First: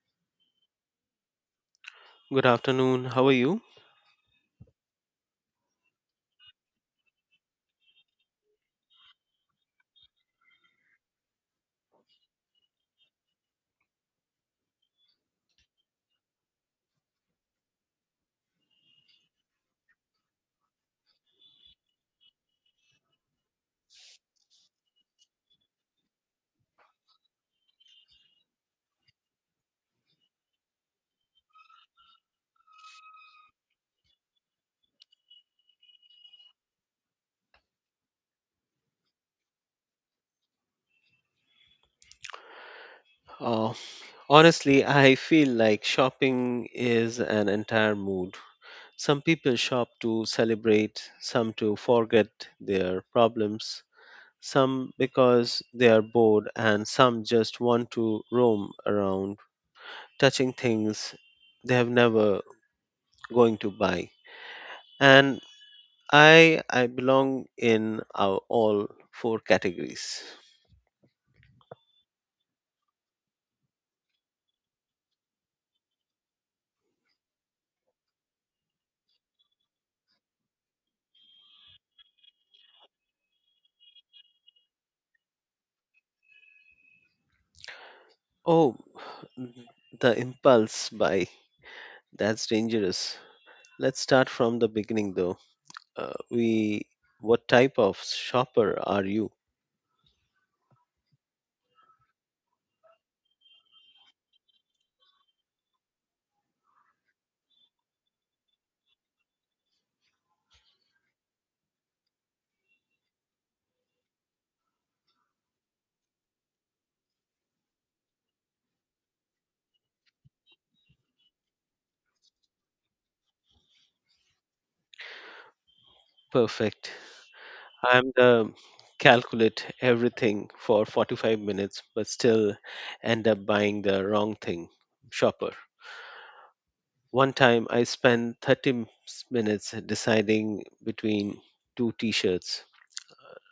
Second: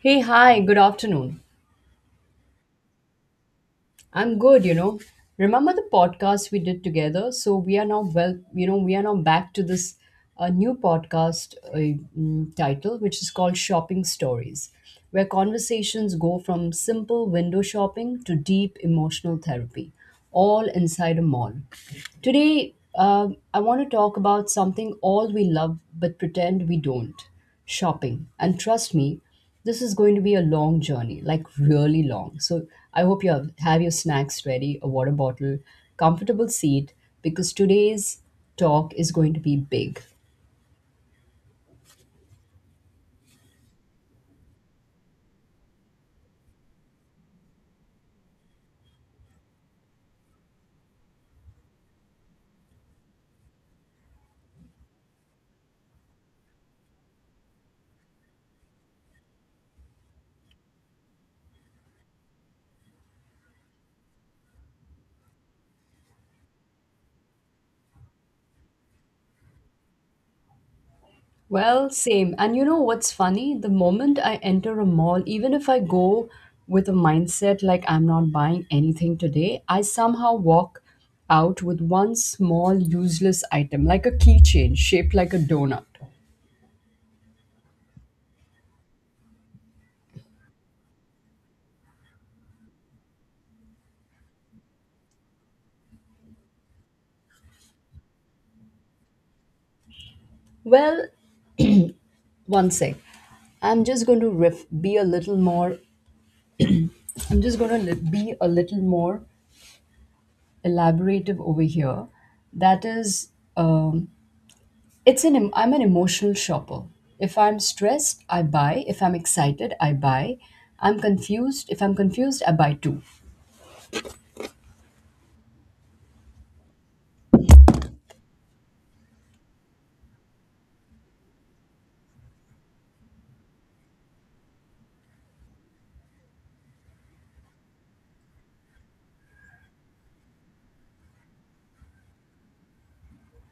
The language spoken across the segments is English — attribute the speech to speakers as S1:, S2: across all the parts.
S1: Hey, hi, good afternoon.
S2: Good afternoon. How are you?
S1: I'm good, you know. Remember the podcast we did together? So we are now we are now back to this new podcast title, which is called Shopping Stories, where conversations go from simple window shopping to deep emotional therapy all inside a mall. Today, I want to talk about something all we love but pretend we don't shopping. And trust me, this is going to be a long journey, like really long. So I hope you have your snacks ready, a water bottle, comfortable seat, because today's talk is going to be big.
S2: Uh, honestly, I feel like shopping is an entire mood. Some people shop to celebrate, some to forget their problems, some because they are bored, and some just want to roam around touching things they have never going to buy. And I belong in our all four categories.
S1: Well, same. And you know what's funny? The moment I enter a mall, even if I go with a mindset like I'm not buying anything today, I somehow walk out with one small useless item, like a keychain shaped like a donut.
S2: Oh, the impulse buy. That's dangerous. Let's start from the beginning though. We what type of shopper are you?
S1: Well, one sec. I'm just going to riff, be a little more, I'm just going to li- be a little more elaborative over here. That is, um, I'm an emotional shopper. If I'm stressed, I buy. If I'm excited, I buy. I'm confused. If I'm confused, I buy too.
S2: Perfect. I'm the calculate everything for 45 minutes but still end up buying the wrong thing shopper. One time I spent 30 minutes deciding between two t-shirts,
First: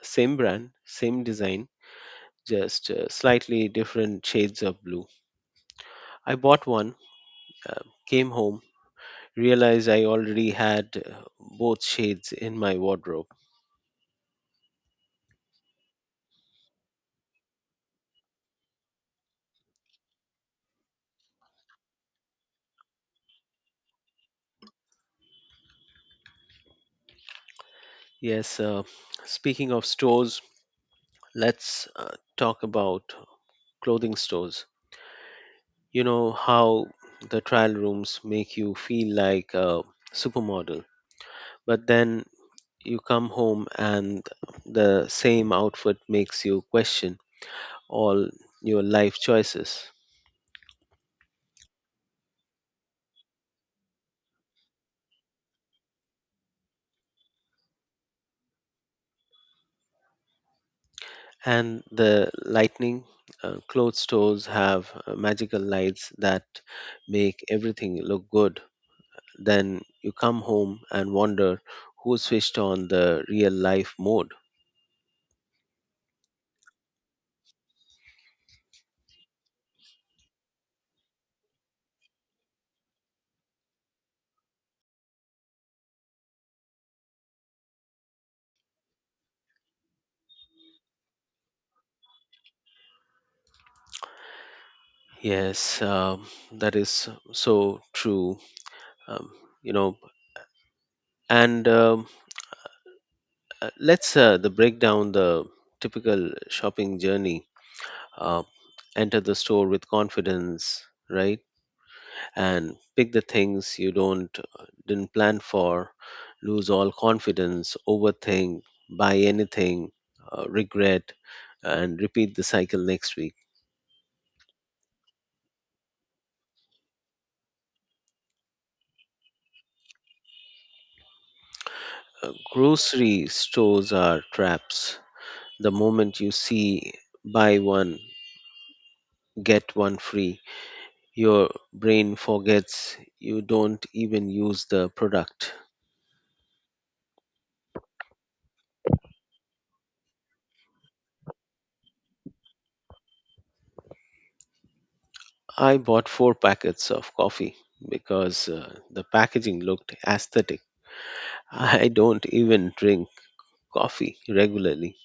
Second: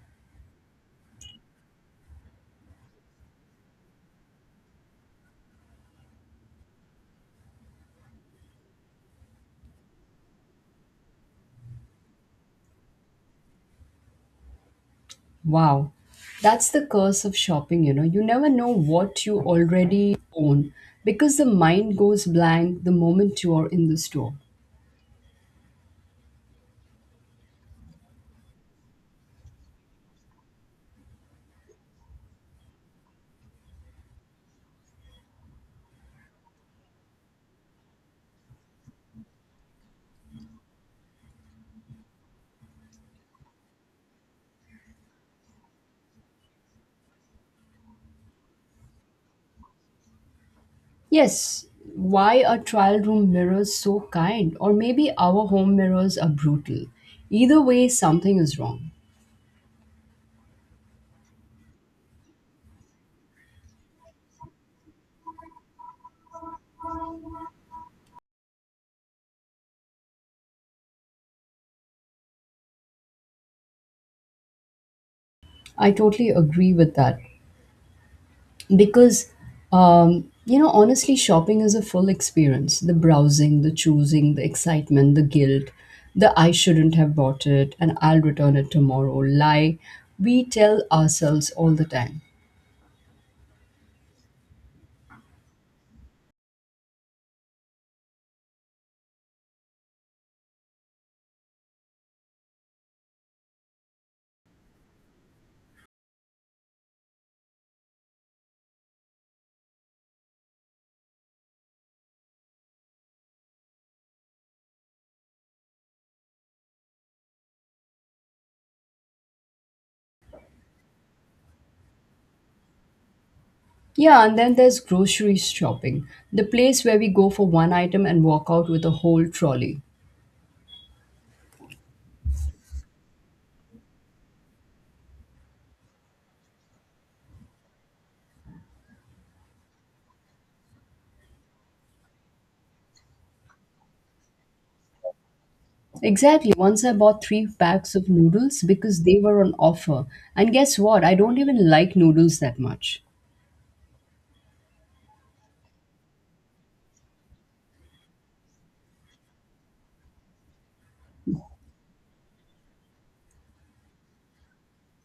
S2: same brand, same design, just slightly different shades of blue. I bought one, uh, came home realized I already had both shades in my wardrobe.
S1: Wow. That's the curse of shopping, you know. You never know what you already own because the mind goes blank the moment you are in the store.
S2: Yes, speaking of stores, let's talk about clothing stores. You know how the trial rooms make you feel like a supermodel, but then you come home and the same outfit makes you question all your life choices.
S1: Yes, why are trial room mirrors so kind? Or maybe our home mirrors are brutal. Either way, something is wrong.
S2: And the lightning, clothes stores have magical lights that make everything look good. Then you come home and wonder who switched on the real life mode.
S1: I totally agree with that, because you know, honestly, shopping is a full experience, the browsing, the choosing, the excitement, the guilt, the I shouldn't have bought it and I'll return it tomorrow lie we tell ourselves all the time.
S2: Yes, that is so true. um, you know, and let's the break down the typical shopping journey. Uh, enter the store with confidence, right, and pick the things you don't didn't plan for, lose all confidence, overthink, buy anything, regret, and repeat the cycle next week.
S1: Yeah, and then there's grocery shopping, the place where we go for one item and walk out with a whole trolley.
S2: Grocery stores are traps. The moment you see buy one get one free, your brain forgets. You don't even use the product.
S1: Exactly. Once I bought three packs of noodles because they were on offer. And guess what? I don't even like noodles that much.
S2: I bought four packets of coffee because the packaging looked aesthetic. I don't even drink coffee regularly.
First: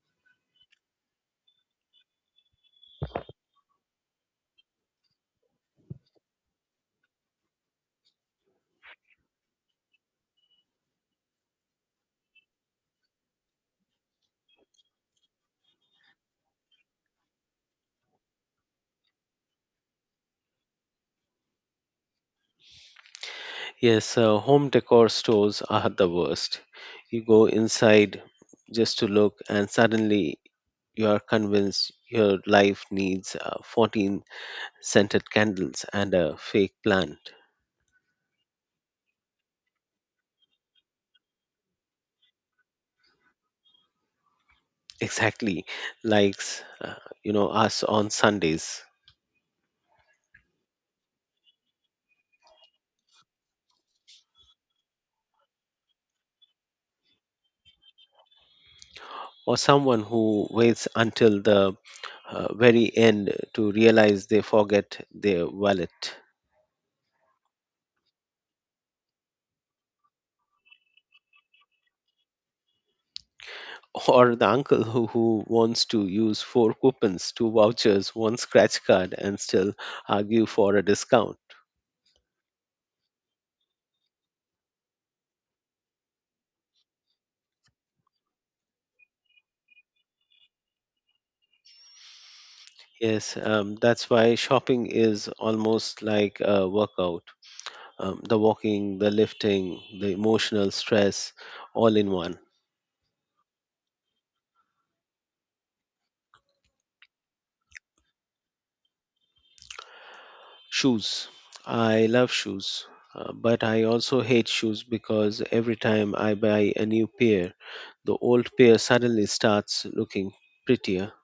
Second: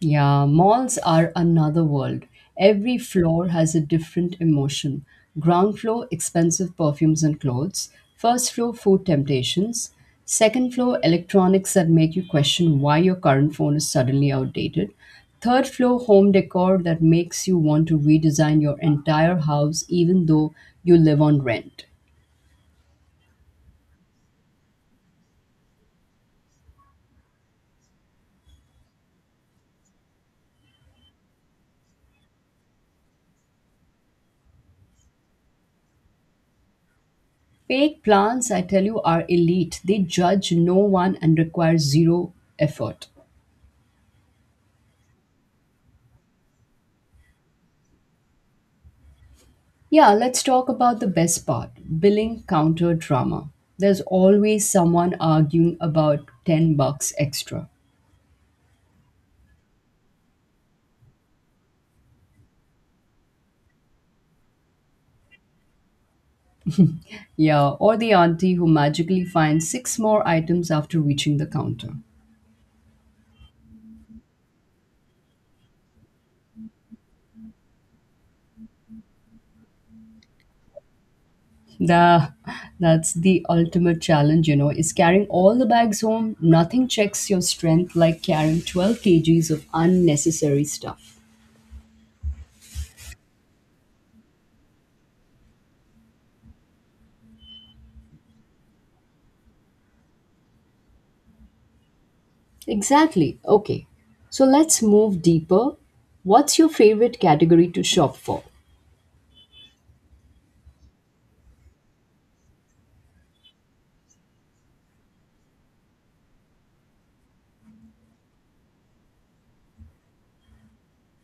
S1: Yeah, malls are another world. Every floor has a different emotion. Ground floor, expensive perfumes and clothes. First floor, food temptations. Second floor, electronics that make you question why your current phone is suddenly outdated. Third floor, home decor that makes you want to redesign your entire house even though you live on rent.
S2: Yes, home decor stores are the worst. You go inside just to look, and suddenly you are convinced your life needs 14 scented candles and a fake plant.
S1: Fake plants, I tell you, are elite. They judge no one and require zero effort.
S2: Exactly, like, uh, you know us on Sundays.
S1: Yeah, let's talk about the best part, billing counter drama. There's always someone arguing about 10 bucks extra.
S2: Or someone who waits until the very end to realize they forget their wallet.
S1: Yeah, or the auntie who magically finds six more items after reaching the counter.
S2: Or the uncle who wants to use four coupons, two vouchers, one scratch card, and still argue for a discount.
S1: The, that's the ultimate challenge, you know, is carrying all the bags home. Nothing checks your strength like carrying 12 kgs of unnecessary stuff.
S2: Yes, that's why shopping is almost like a workout. The walking, the lifting, the emotional stress, all in one.
S1: Exactly. Okay. So let's move deeper. What's your favorite category to shop for?
S2: Shoes. I love shoes, but I also hate shoes because every time I buy a new pair, the old pair suddenly starts looking prettier.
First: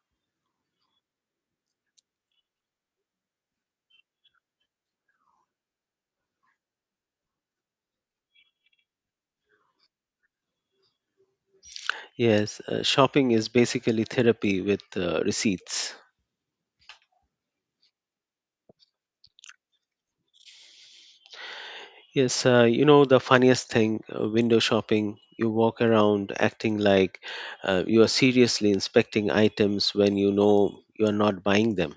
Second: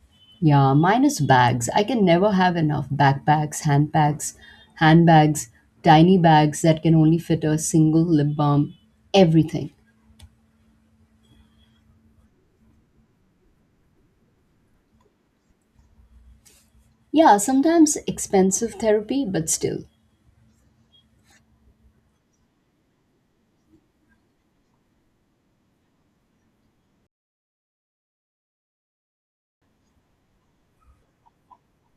S1: Yeah, minus bags. I can never have enough backpacks, handpacks, handbags, tiny bags that can only fit a single lip balm, everything.
S2: Yes, shopping is basically therapy with receipts.
S1: Yeah, sometimes expensive therapy, but still.
S2: Yes, you know the funniest thing, window shopping, you walk around acting like you are seriously inspecting items when you know you are not buying them.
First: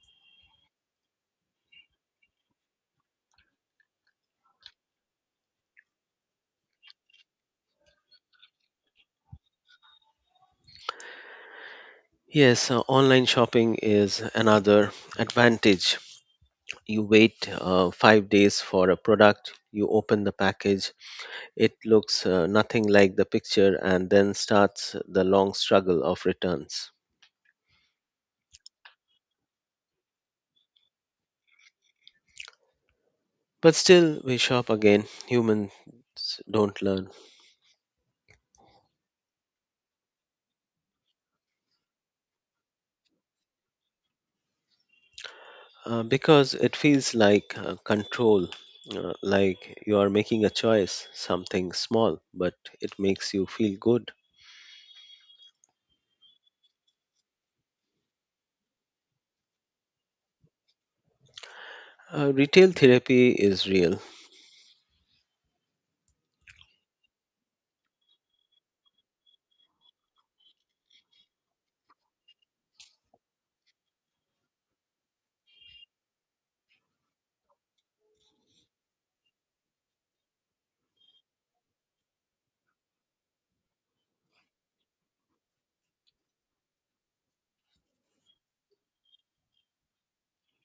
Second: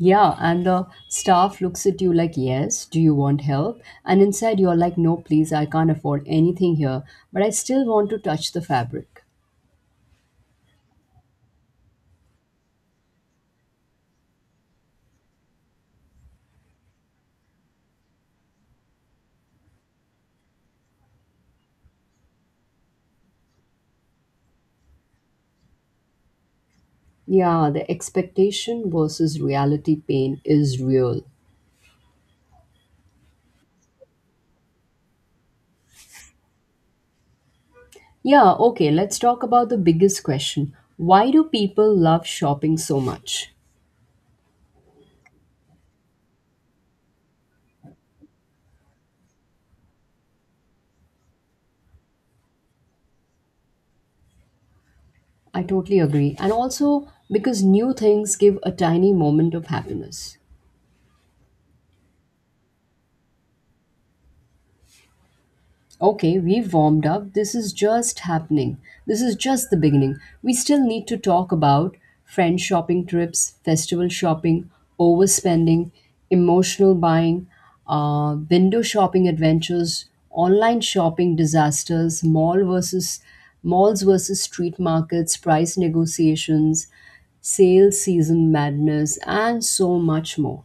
S1: Yeah, and the staff looks at you like, yes, do you want help? And inside you're like, no, please, I can't afford anything here, but I still want to touch the fabric.
S2: Yes, online shopping is another advantage. You wait 5 days for a product, you open the package, it looks nothing like the picture, and then starts the long struggle of returns.
S1: Yeah, the expectation versus reality pain is real.
S2: But still, we shop again. Humans don't learn.
S1: Yeah, okay, let's talk about the biggest question. Why do people love shopping so much?
S2: Because it feels like control, like you are making a choice, something small, but it makes you feel good.
S1: I totally agree. And also because new things give a tiny moment of happiness.
S2: Retail therapy is real.
S1: Okay, we've warmed up. This is just happening. This is just the beginning. We still need to talk about friend shopping trips, festival shopping, overspending, emotional buying, window shopping adventures, online shopping disasters, malls versus street markets, price negotiations, sale season madness, and so much more.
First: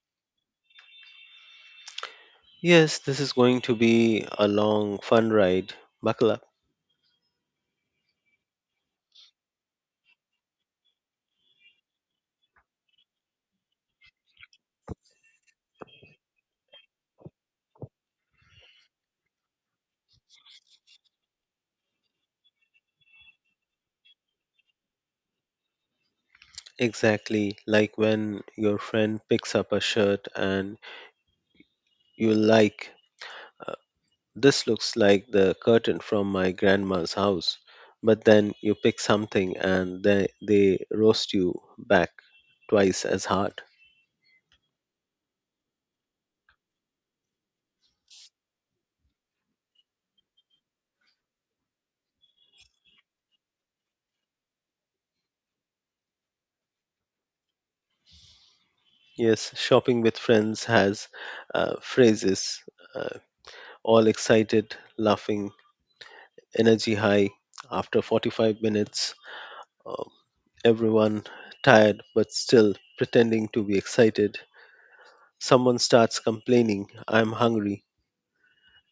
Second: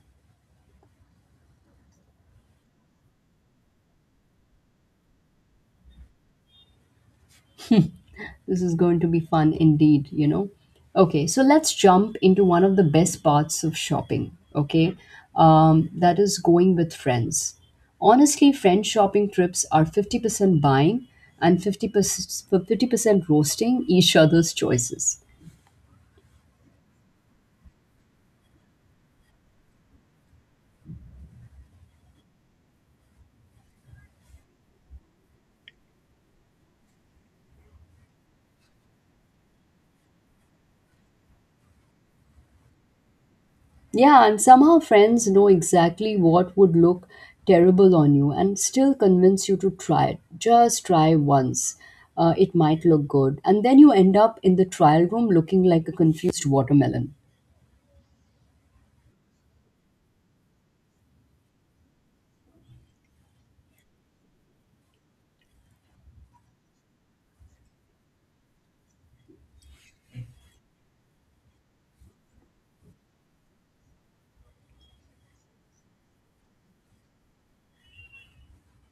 S2: Yes, this is going to be a long, fun ride. Buckle up.
S1: This is going to be fun indeed, you know. Okay, so let's jump into one of the best parts of shopping, okay? That is going with friends. Honestly, friend shopping trips are 50% buying and 50% roasting each other's choices.
S2: Exactly, like when your friend picks up a shirt and you like, "This looks like the curtain from my grandma's house," but then you pick something and they roast you back twice as hard.
S1: Yeah, and somehow friends know exactly what would look terrible on you and still convince you to try it. Just try once. It might look good. And then you end up in the trial room looking like a confused watermelon.
S2: Yes, shopping with friends has phrases: uh, all excited, laughing, energy high. After 45 minutes, uh, everyone tired but still pretending to be excited. Someone starts complaining, "I'm hungry."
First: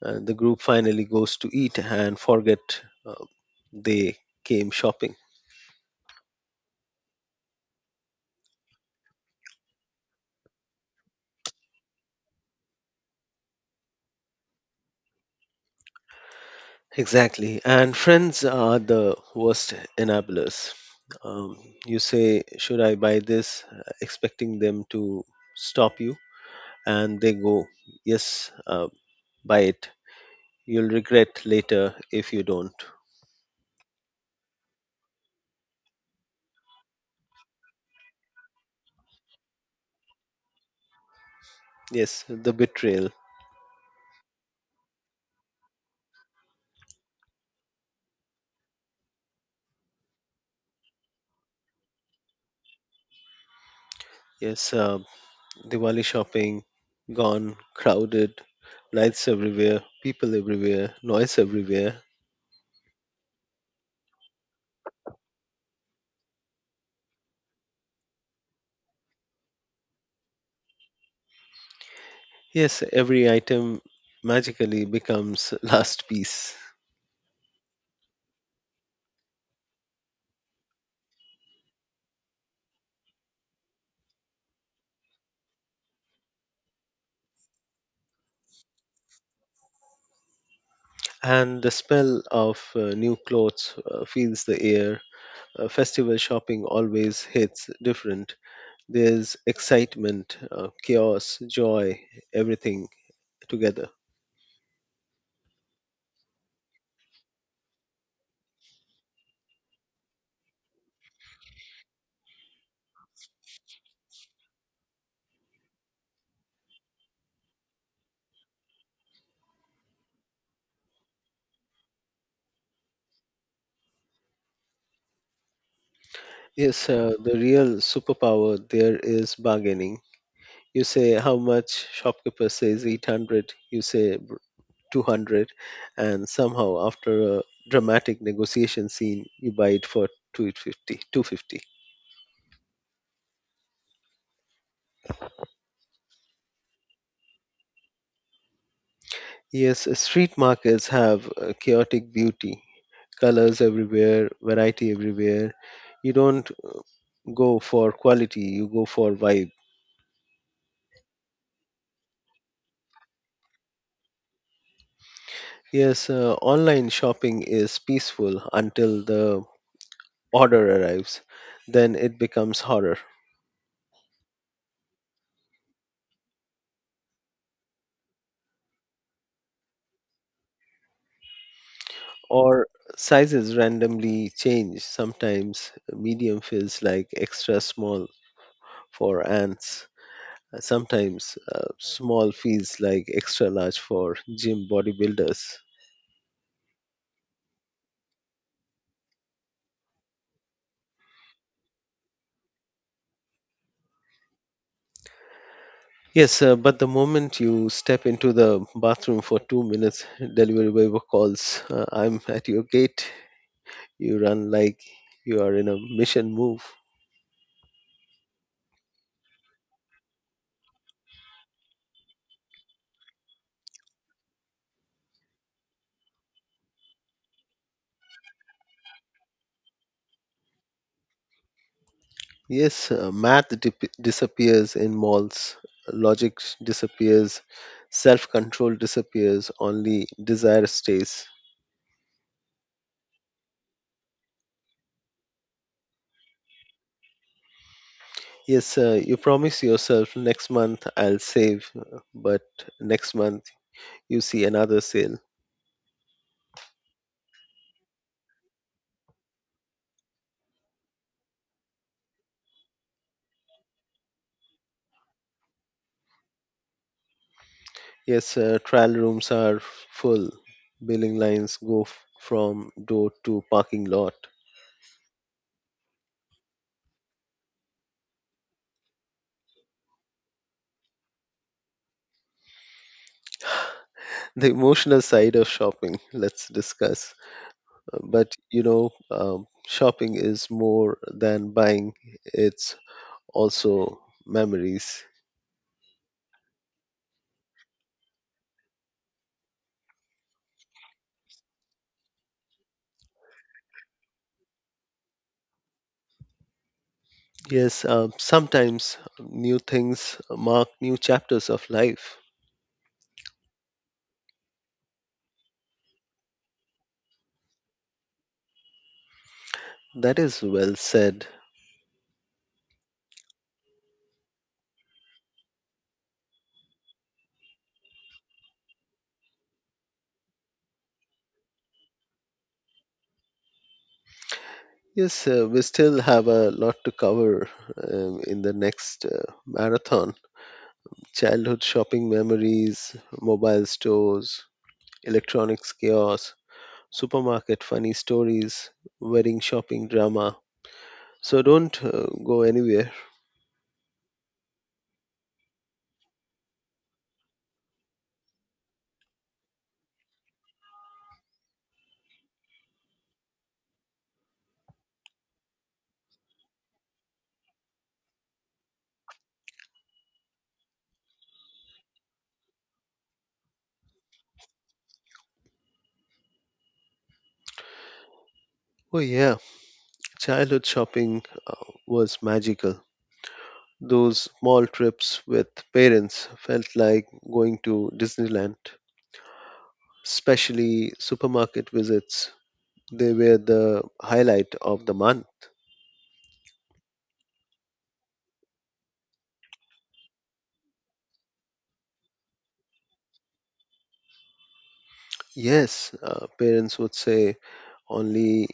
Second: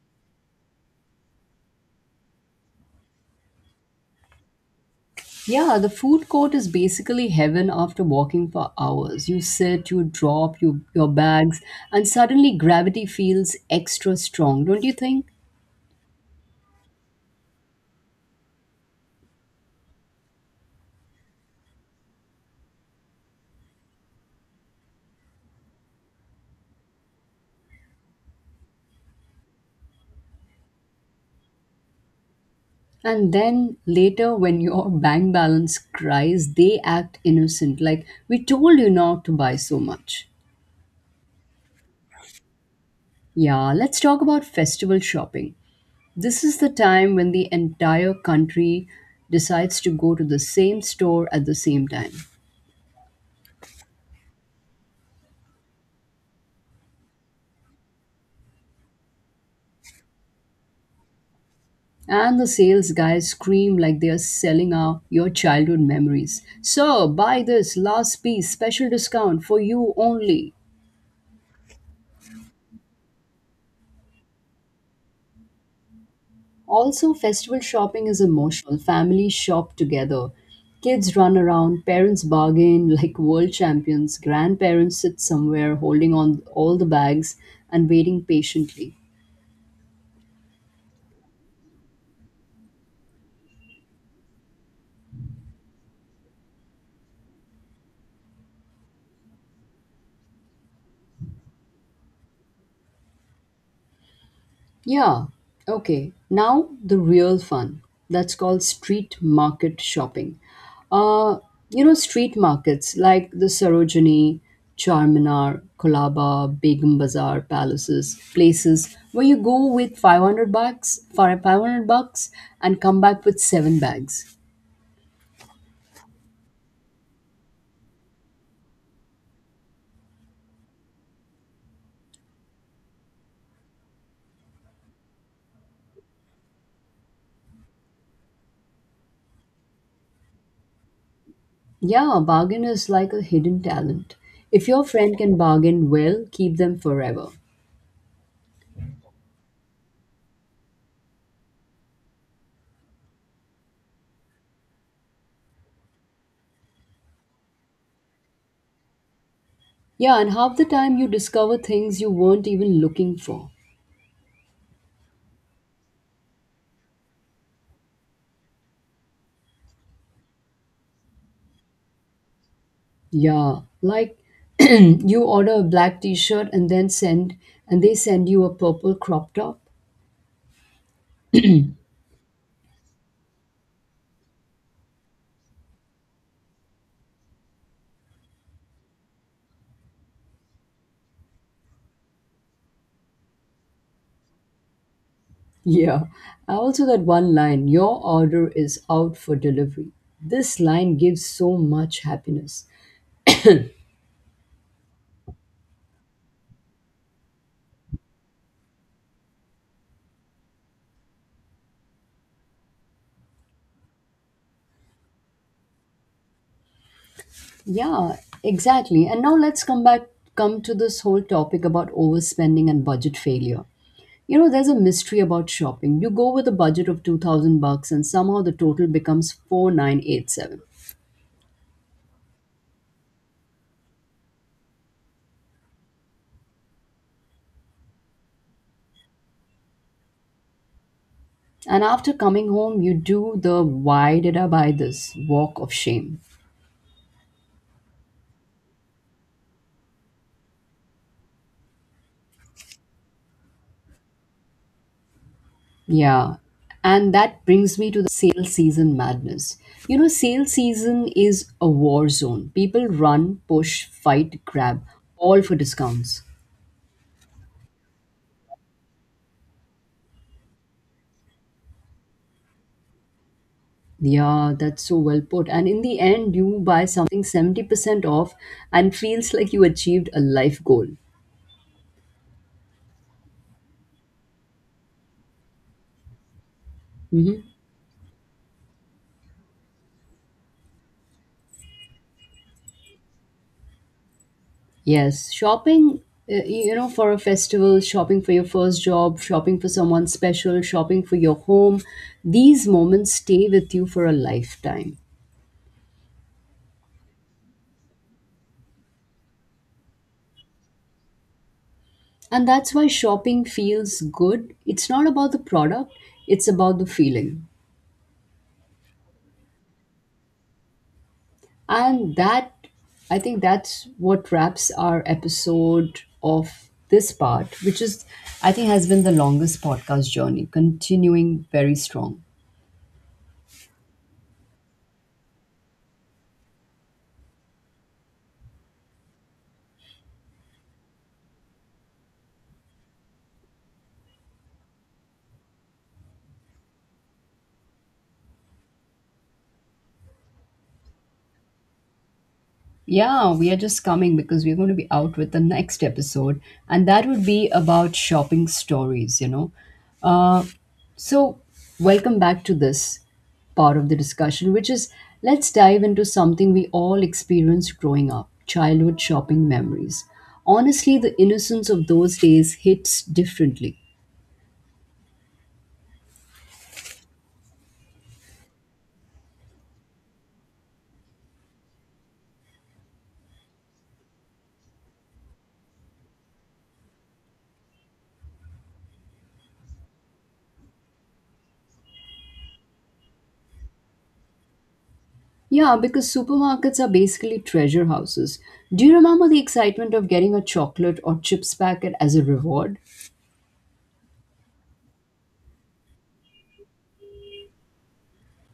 S2: The group finally goes to eat and forget they came shopping.
S1: Yeah, the food court is basically heaven after walking for hours. You sit, your bags, and suddenly gravity feels extra strong, don't you think?
S2: Exactly. And friends are the worst enablers. Um, you say, "Should I buy this?" Expecting them to stop you. And they go, "Yes, buy it. You'll regret later if you don't."
S1: And then later, when your bank balance cries, they act innocent, like we told you not to buy so much.
S2: Yes, the betrayal.
S1: Yeah, let's talk about festival shopping. This is the time when the entire country decides to go to the same store at the same time.
S2: Yes, Diwali shopping, gone, crowded, lights everywhere, people everywhere, noise everywhere.
S1: And the sales guys scream like they are selling your childhood memories. Sir, buy this last piece, special discount for you only.
S2: Yes, every item magically becomes last piece.
S1: Also, festival shopping is emotional. Families shop together. Kids run around, parents bargain like world champions, grandparents sit somewhere holding on all the bags and waiting patiently.
S2: And the smell of new clothes fills the air. Festival shopping always hits different. There's excitement, chaos, joy, everything together.
S1: Yeah, okay. Now the real fun. That's called street market shopping. Uh, you know, street markets like the Sarojini, Charminar, Kolaba, Begum Bazaar, palaces, places where you go with 500 bucks and come back with seven bags.
S2: Yes, the real superpower there is bargaining. You say how much, shopkeeper says 800, you say 200, and somehow after a dramatic negotiation scene you buy it for 250, 250.
S1: Yeah, bargain is like a hidden talent. If your friend can bargain well, keep them forever.
S2: Yes, street markets have chaotic beauty. Colors everywhere, variety everywhere. You don't go for quality, you go for vibe.
S1: Yeah, and half the time you discover things you weren't even looking for.
S2: Yes, online shopping is peaceful until the order arrives, then it becomes horror.
S1: Yeah, like you order a black t-shirt and they send you a purple crop top.
S2: Or sizes randomly change. Sometimes medium feels like extra small for ants. Sometimes small feels like extra large for gym bodybuilders.
S1: Yeah. I also that one line, your order is out for delivery. This line gives so much happiness.
S2: Yes, but the moment you step into the bathroom for 2 minutes, delivery boy calls, "I'm at your gate." You run like you are in a mission move.
S1: Yeah, exactly. And now let's come back come to this whole topic about overspending and budget failure. You know, there's a mystery about shopping. You go with a budget of 2000 bucks and somehow the total becomes 4987.
S2: Yes, math disappears in malls, logic disappears, self control disappears, only desire stays.
S1: And after coming home, you do the why did I buy this walk of shame.
S2: Yes, sir, you promise yourself, "Next month I'll save," but next month you see another sale.
S1: Yeah. And that brings me to the sale season madness. You know, sale season is a war zone. People run, push, fight, grab, all for discounts.
S2: Yes, sir, trial rooms are full. Billing lines go from door to parking lot.
S1: Yeah, that's so well put. And in the end, you buy something 70% off and feels like you achieved a life goal.
S2: The emotional side of shopping, let's discuss.
S1: Mhm.
S2: But you know, shopping is more than buying, it's also memories.
S1: Yes, shopping, you know, for a festival, shopping for your first job, shopping for someone special, shopping for your home, these moments stay with you for a lifetime.
S2: Yes, sometimes new things mark new chapters of life.
S1: And that's why shopping feels good. It's not about the product, it's about the feeling.
S2: That is well said.
S1: And that, I think that's what wraps our episode of this part, which is, I think, has been the longest podcast journey, continuing very strong.
S2: Yes, we still have a lot to cover in the next marathon. Childhood shopping memories, mobile stores, electronics chaos, supermarket funny stories, wedding shopping drama. So don't go anywhere.
S1: Yeah, we are just coming because we're going to be out with the next episode, and that would be about shopping stories, you know. Uh, so, welcome back to this part of the discussion, which is let's dive into something we all experienced growing up childhood shopping memories. Honestly, the innocence of those days hits differently.
S2: Oh, yeah, childhood shopping was magical. Those small trips with parents felt like going to Disneyland, especially supermarket visits. They were the highlight of the month.
S1: Yeah, because supermarkets are basically treasure houses. Do you remember the excitement of getting a chocolate or chips packet as a reward?
S2: Yes, parents would say only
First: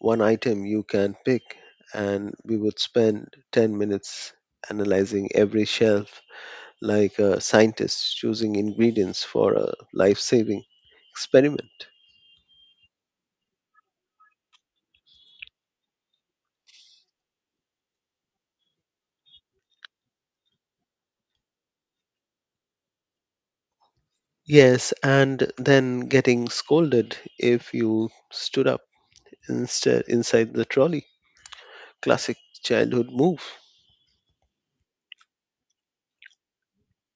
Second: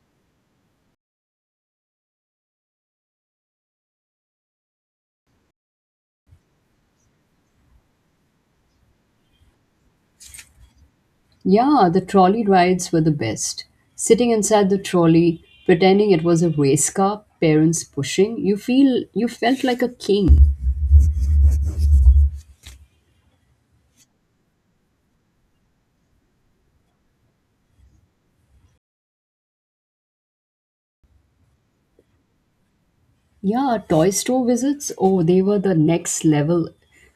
S2: one item you can pick, and we would spend 10 minutes analyzing every shelf like a scientist choosing ingredients for a life saving experiment.
S1: Yeah, the trolley rides were the best. Sitting inside the trolley, pretending it was a race car, parents pushing, you felt like a king.
S2: Yes, and then getting scolded if you stood up instead inside the trolley. Classic childhood move.
S1: Yeah, toy store visits, oh, they were the next level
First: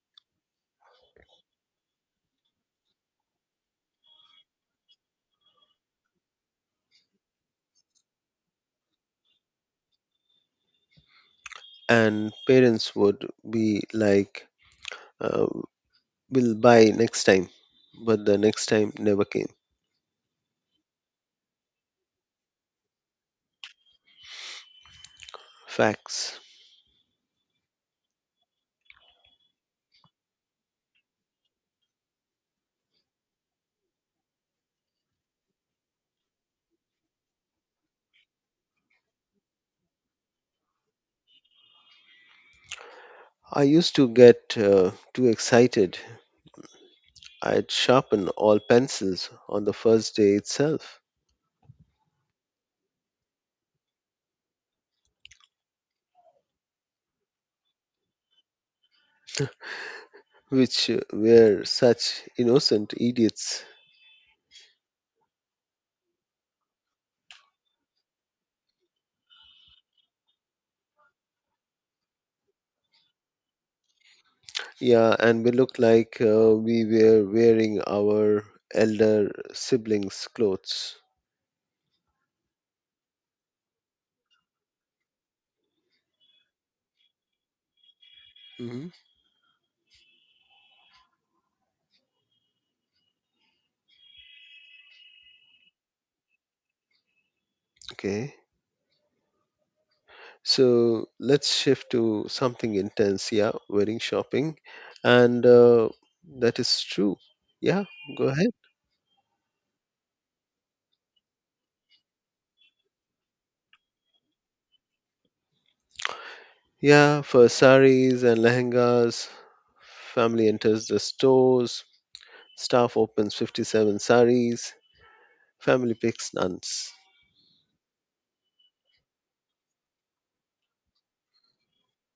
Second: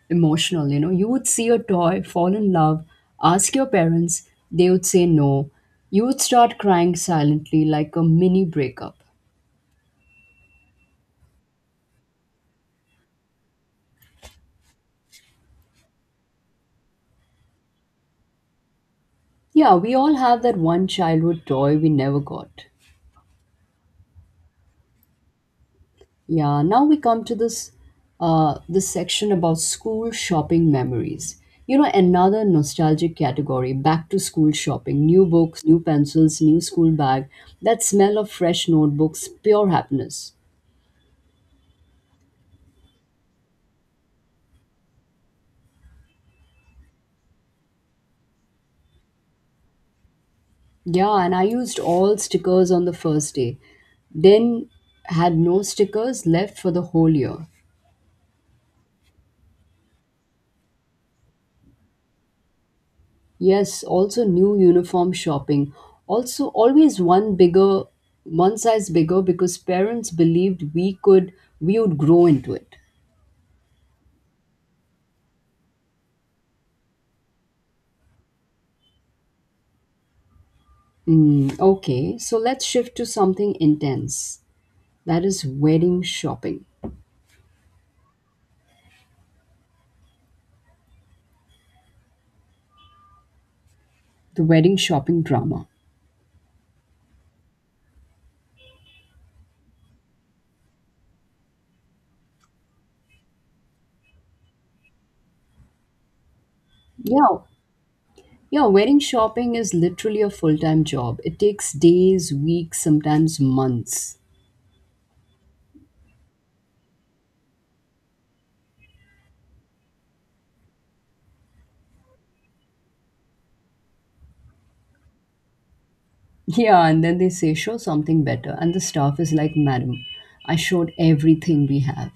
S1: emotional, you know. You would see a toy, fall in love, ask your parents, they would say no. You would start crying silently like a mini breakup.
S2: And parents would be like, uh, "We'll buy next time," but the next time never came.
S1: Yeah, we all have that one childhood toy we never got.
S2: Facts.
S1: Yeah, now we come to this this section about school shopping memories. You know, another nostalgic category, back to school shopping, new books, new pencils, new school bag, that smell of fresh notebooks, pure happiness.
S2: I used to get too excited. I'd sharpen all pencils on the first day itself,
S1: Yeah, and I used all stickers on the first day, then had no stickers left for the whole year.
S2: which were such innocent idiots.
S1: Yes, also new uniform shopping. Also, always one bigger, one size bigger because parents believed we would grow into it.
S2: Yeah, and we looked like we were wearing our elder siblings' clothes.
S1: Mm, okay, so let's shift to something intense. That is wedding shopping,
S2: Hmm.
S1: the wedding shopping drama.
S2: Okay. So let's shift to something intense. Yeah, wedding shopping. And that is true.
S1: Yeah,
S2: Yeah, go ahead.
S1: yeah, wedding shopping is literally a full time job. It takes days, weeks, sometimes months.
S2: Yeah, for saris and lehengas, family enters the stores, staff opens 57 saris, family picks none.
S1: Yeah, and then they say, show something better. And the staff is like, Madam, I showed everything we have.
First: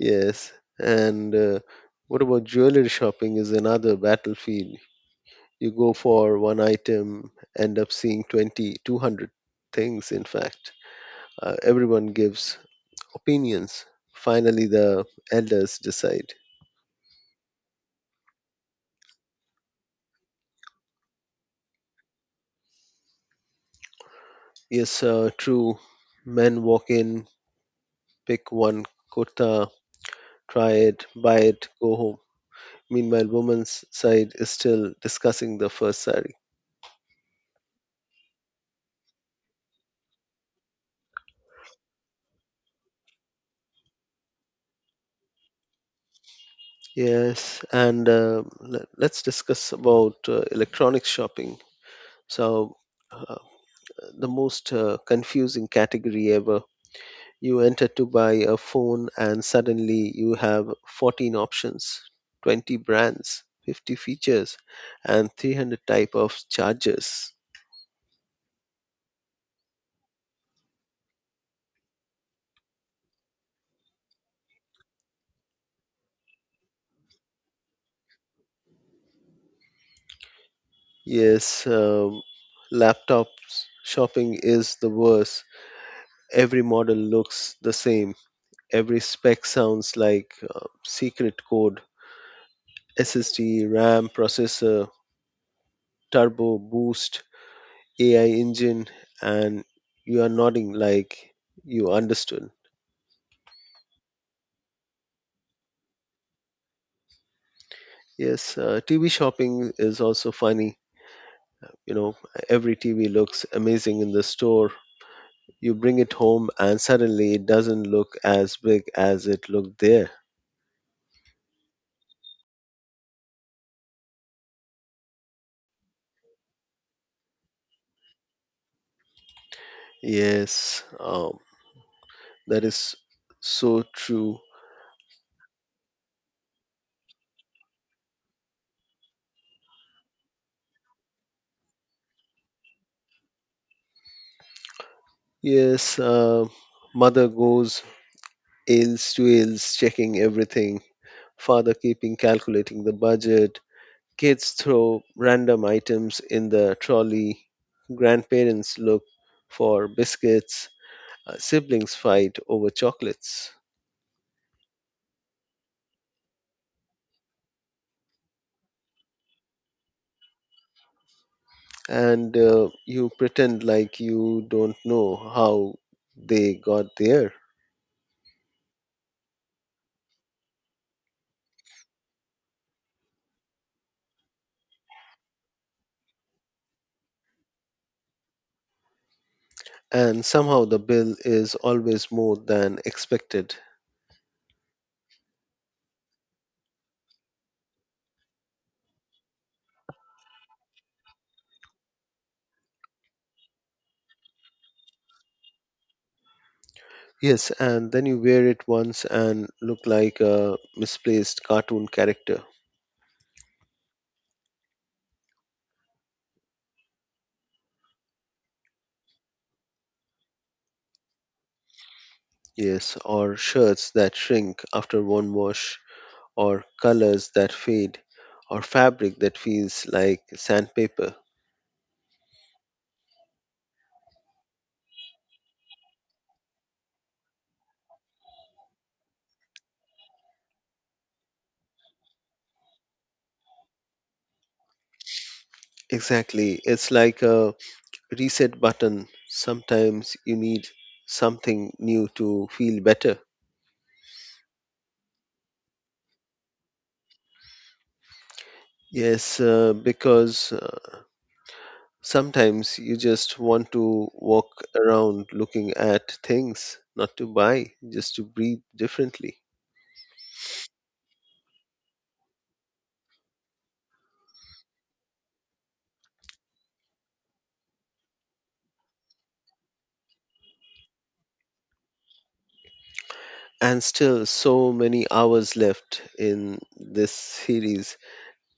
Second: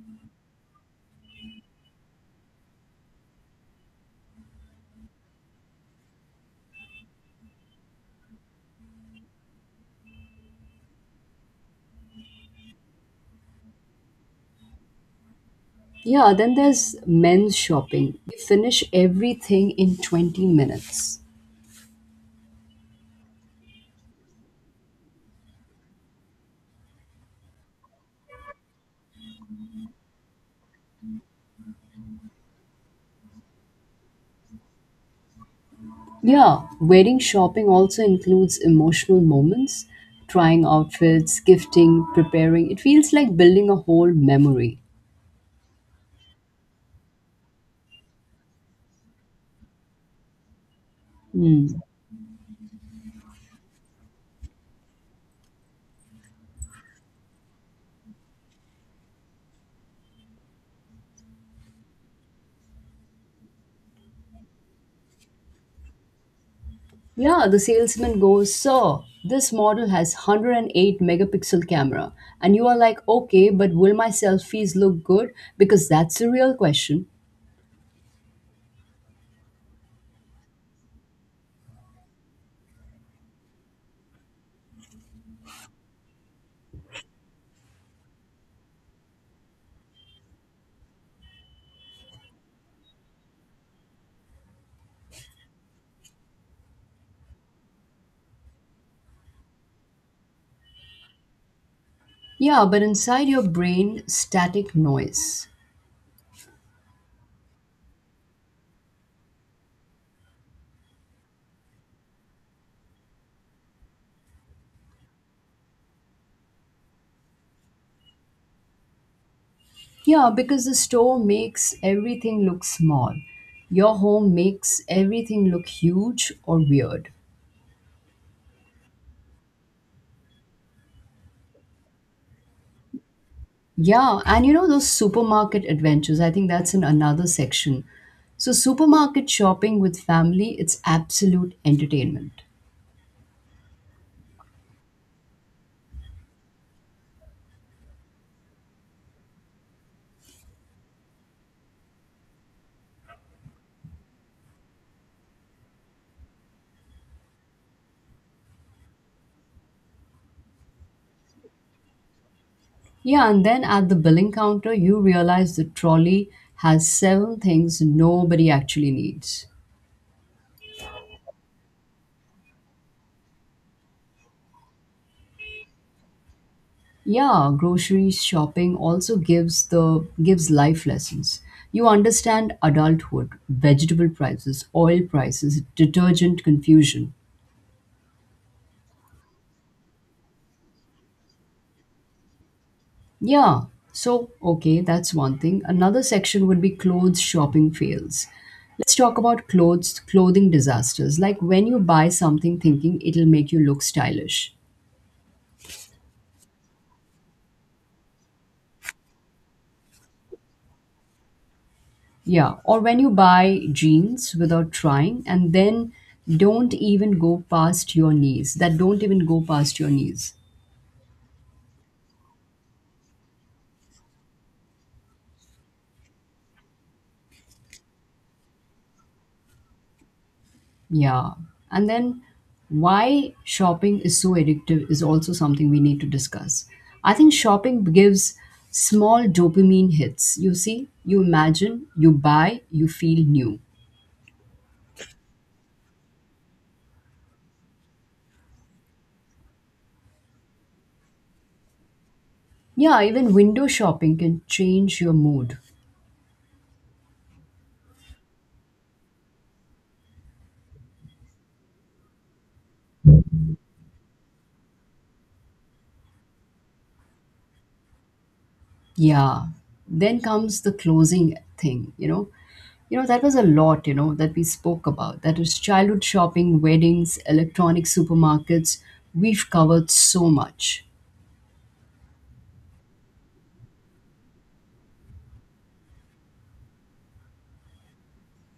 S2: Yes, and what about jewelry shopping is another battlefield. You go for one item, end up seeing 20, 200 things, in fact. Everyone gives opinions. Finally, the elders decide.
S1: Yeah, then there's men's shopping. We finish everything in 20 minutes.
S2: Yes, true. Men walk in, pick one kurta, try it, buy it, go home. Meanwhile, woman's side is still discussing the first sari.
S1: Yeah, wedding shopping also includes emotional moments, trying outfits, gifting, preparing. It feels like building a whole memory.
S2: Yes, and let's discuss about electronic shopping.
S1: Hmm.
S2: So, uh, the most confusing category ever. You enter to buy a phone and suddenly you have 14 options, 20 brands, 50 features, and 300 type of chargers.
S1: Yeah, the salesman goes, Sir, this model has 108 megapixel camera. And you are like, okay, but will my selfies look good? Because that's the real question.
S2: Yes, laptop shopping is the worst. Every model looks the same, every spec sounds like secret code. SSD, RAM, processor, turbo boost, AI engine, and you are nodding like you understood.
S1: Yeah, but inside your brain, static noise.
S2: Yes, TV shopping is also funny. You know, every TV looks amazing in the store. You bring it home and suddenly it doesn't look as big as it looked there.
S1: Yeah, because the store makes everything look small. Your home makes everything look huge or weird.
S2: Yes, that is so
S1: Yeah,
S2: true.
S1: and you know those supermarket adventures, I think that's in another section. So supermarket shopping with family, it's absolute entertainment.
S2: Yes, mother goes aisles to aisles checking everything, father keeping calculating the budget, kids throw random items in the trolley, grandparents look for biscuits, siblings fight over
S1: Yeah, and
S2: chocolates.
S1: then at the billing counter, you realize the trolley has seven things nobody actually needs.
S2: And you pretend like you don't know how they got there.
S1: Yeah, grocery shopping also gives the gives life lessons. You understand adulthood, vegetable prices, oil prices, detergent confusion.
S2: And somehow the bill is always more than expected.
S1: Yeah. So, okay, that's one thing. Another section would be clothes shopping fails. Let's talk about clothes clothing disasters, like when you buy something thinking it'll make you look stylish.
S2: Yes, and then you wear it once and look like a misplaced cartoon character.
S1: Yeah, or when you buy jeans without trying and then don't even go past your knees, that don't even go past your knees.
S2: Yes, or shirts that shrink after one wash, or colors that fade, or fabric that feels like sandpaper.
S1: Yeah. And then why shopping is so addictive is also something we need to discuss. I think shopping gives small dopamine hits. You see, you imagine, you buy, you feel new.
S2: Exactly, it's like a reset button. Sometimes you need something new to feel
S1: Yeah,
S2: better.
S1: even window shopping can change your mood.
S2: Yes, because sometimes you just want to walk around looking at things, not to buy, just to breathe differently.
S1: Yeah. Then comes the closing thing. That was a lot, that we spoke about. That was childhood shopping, weddings, electronic supermarkets. We've covered so much.
S2: And still, so many hours left in this series.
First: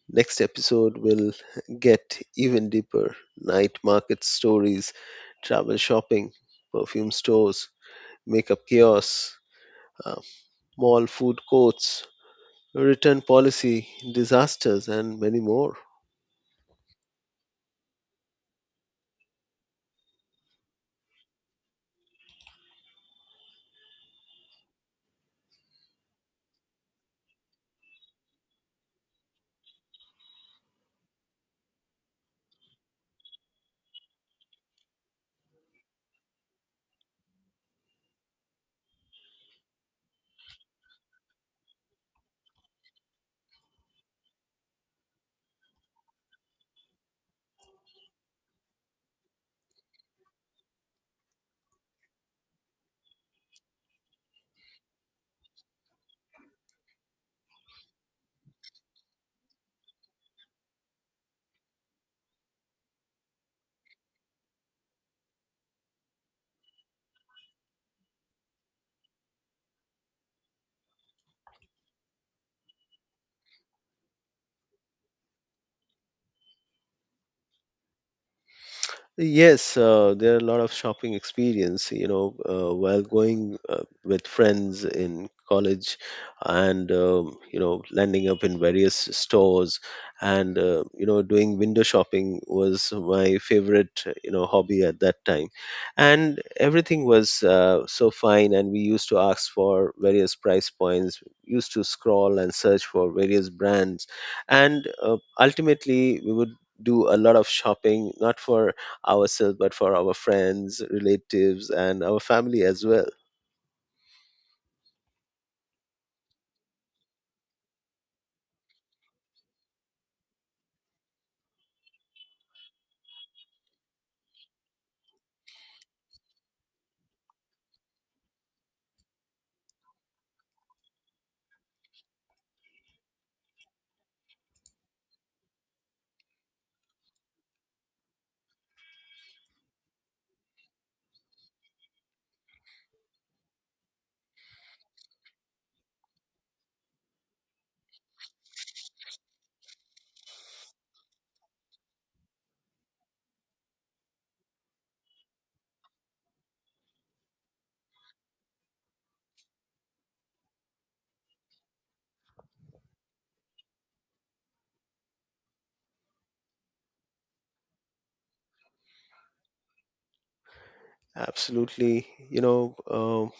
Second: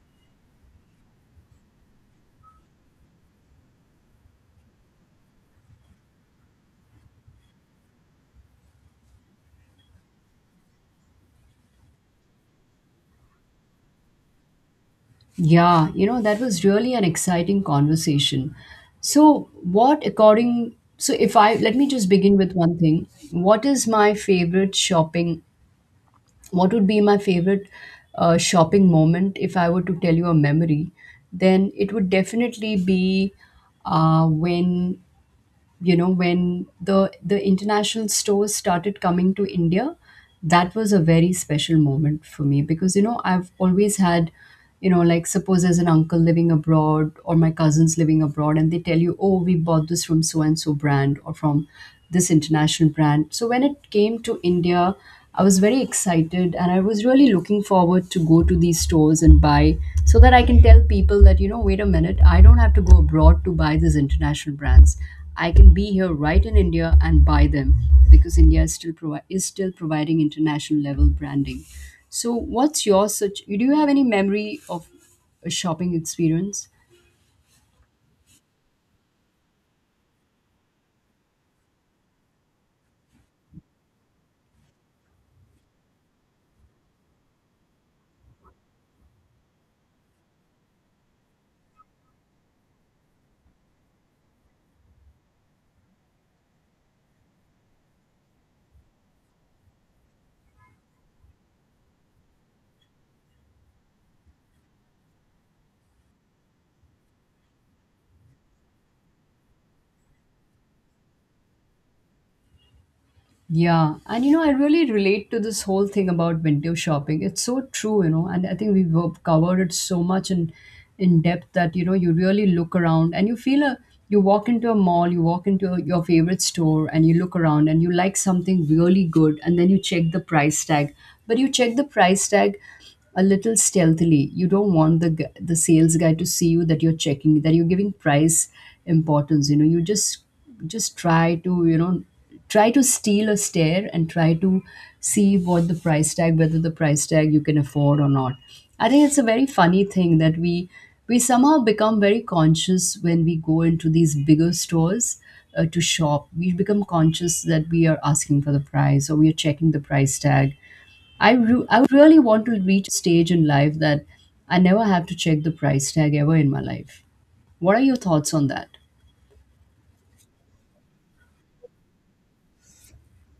S2: Next episode will get even deeper: night market stories, travel shopping, perfume stores, makeup kiosks, uh, mall food courts, return policy, disasters, and many more.
S1: Yeah, you know, that was really an exciting conversation. So, what according so if I let me just begin with one thing. What is my favorite shopping what would be my favorite shopping moment? If I were to tell you a memory, then it would definitely be when when the international stores started coming to India. That was a very special moment for me, because, you know, I've always had, you know, like, suppose there's an uncle living abroad or my cousins living abroad, and they tell you, oh, we bought this from so and so brand, or from this international brand. So when it came to India, I was very excited, and I was really looking forward to go to these stores and buy, so that I can tell people that, you know, wait a minute, I don't have to go abroad to buy these international brands. I can be here right in India and buy them, because India is still is still providing international level branding. So, what's your such? Do you have any memory of a shopping experience?
S2: Yes, there are a lot of shopping experience, while going with friends in college, and landing up in various stores, and doing window shopping was my favorite, hobby at that time. And everything was so fine. And we used to ask for various price points, used to scroll and search for various brands. And ultimately, we would do a lot of shopping, not for ourselves, but for our friends, relatives, and our family as well.
S1: Yeah, and you know, I really relate to this whole thing about window shopping. It's so true, you know, and I think we've covered it so much in depth that, you know, you really look around and you feel a you walk into a mall, you walk into a, your favorite store, and you look around and you like something really good, and then you check the price tag. But you check the price tag a little stealthily. You don't want the sales guy to see you, that you're checking, that you're giving price importance. You know, you just try to, you know, try to steal a stare and try to see what the price tag whether the price tag you can afford or not. I think it's a very funny thing that we somehow become very conscious when we go into these bigger stores to shop. We become conscious that we are asking for the price or we are checking the price tag. I really want to reach a stage in life that I never have to check the price tag ever in my life. What are your thoughts on that?
S2: Absolutely. You know,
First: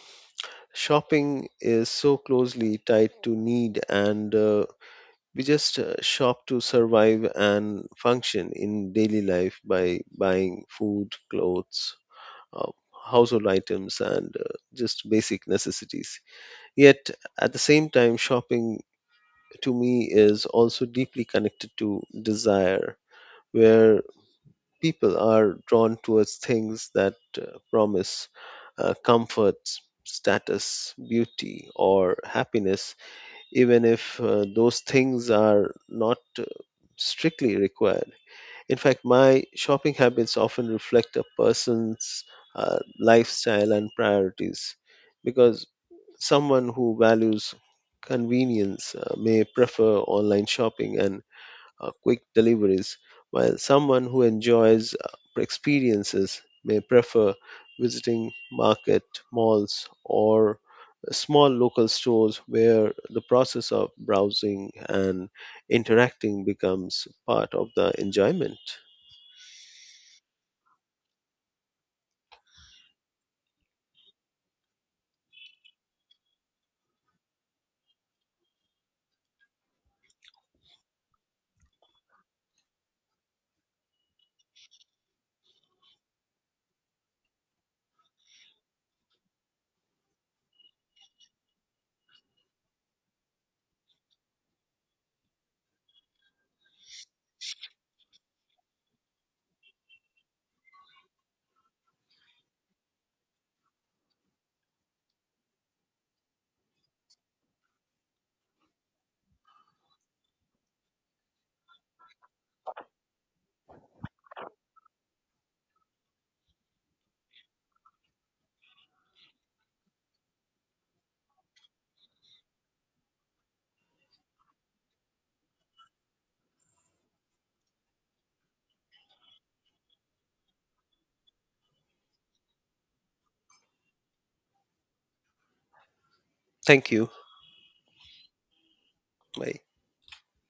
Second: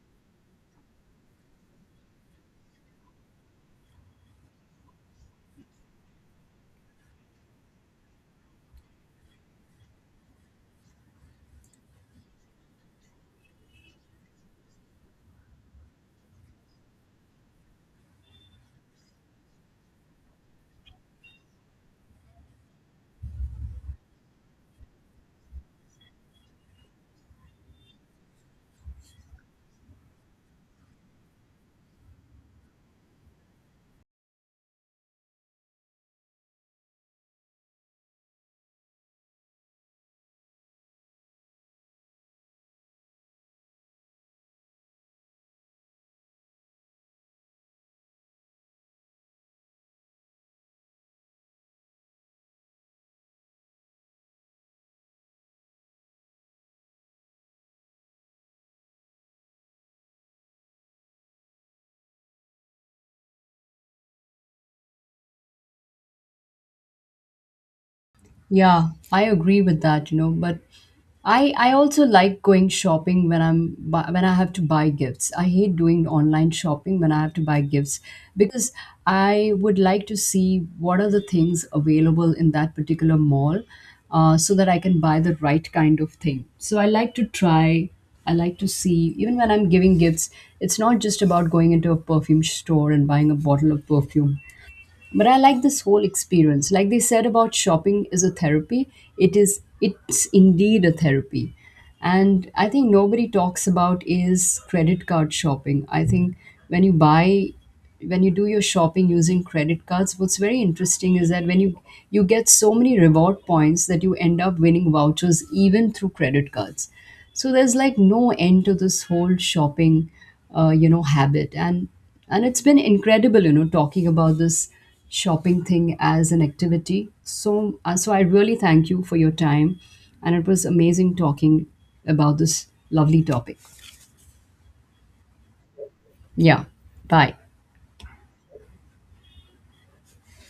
S2: shopping is so closely tied to need, and we just shop to survive and function in daily life by buying food, clothes, uh, household items, and just basic necessities. Yet, at the same time, shopping to me is also deeply connected to desire, where people are drawn towards things that promise comfort, status, beauty, or happiness, even if those things are not strictly required. In fact, my shopping habits often reflect a person's lifestyle and priorities because someone who values convenience may prefer online shopping and quick deliveries, while someone who enjoys experiences may prefer visiting market, malls, or small local stores where the process of browsing and interacting becomes part of the enjoyment.
S1: Yeah, I agree with that, you know, but I also like going shopping when when I have to buy gifts. I hate doing online shopping when I have to buy gifts, because I would like to see what are the things available in that particular mall, so that I can buy the right kind of thing. So I like to try I like to see, even when I'm giving gifts, it's not just about going into a perfume store and buying a bottle of perfume, but I like this whole experience. Like they said, about shopping is a therapy, it is, it's indeed a therapy. And I think nobody talks about is credit card shopping. I think when you buy when you do your shopping using credit cards, what's very interesting is that when you get so many reward points that you end up winning vouchers even through credit cards. So there's like no end to this whole shopping you know habit. And it's been incredible, you know, talking about this shopping thing as an activity. So so I really thank you for your time, and it was amazing talking about this lovely topic. Yeah.
S2: Thank you.
S1: Bye.
S2: Bye.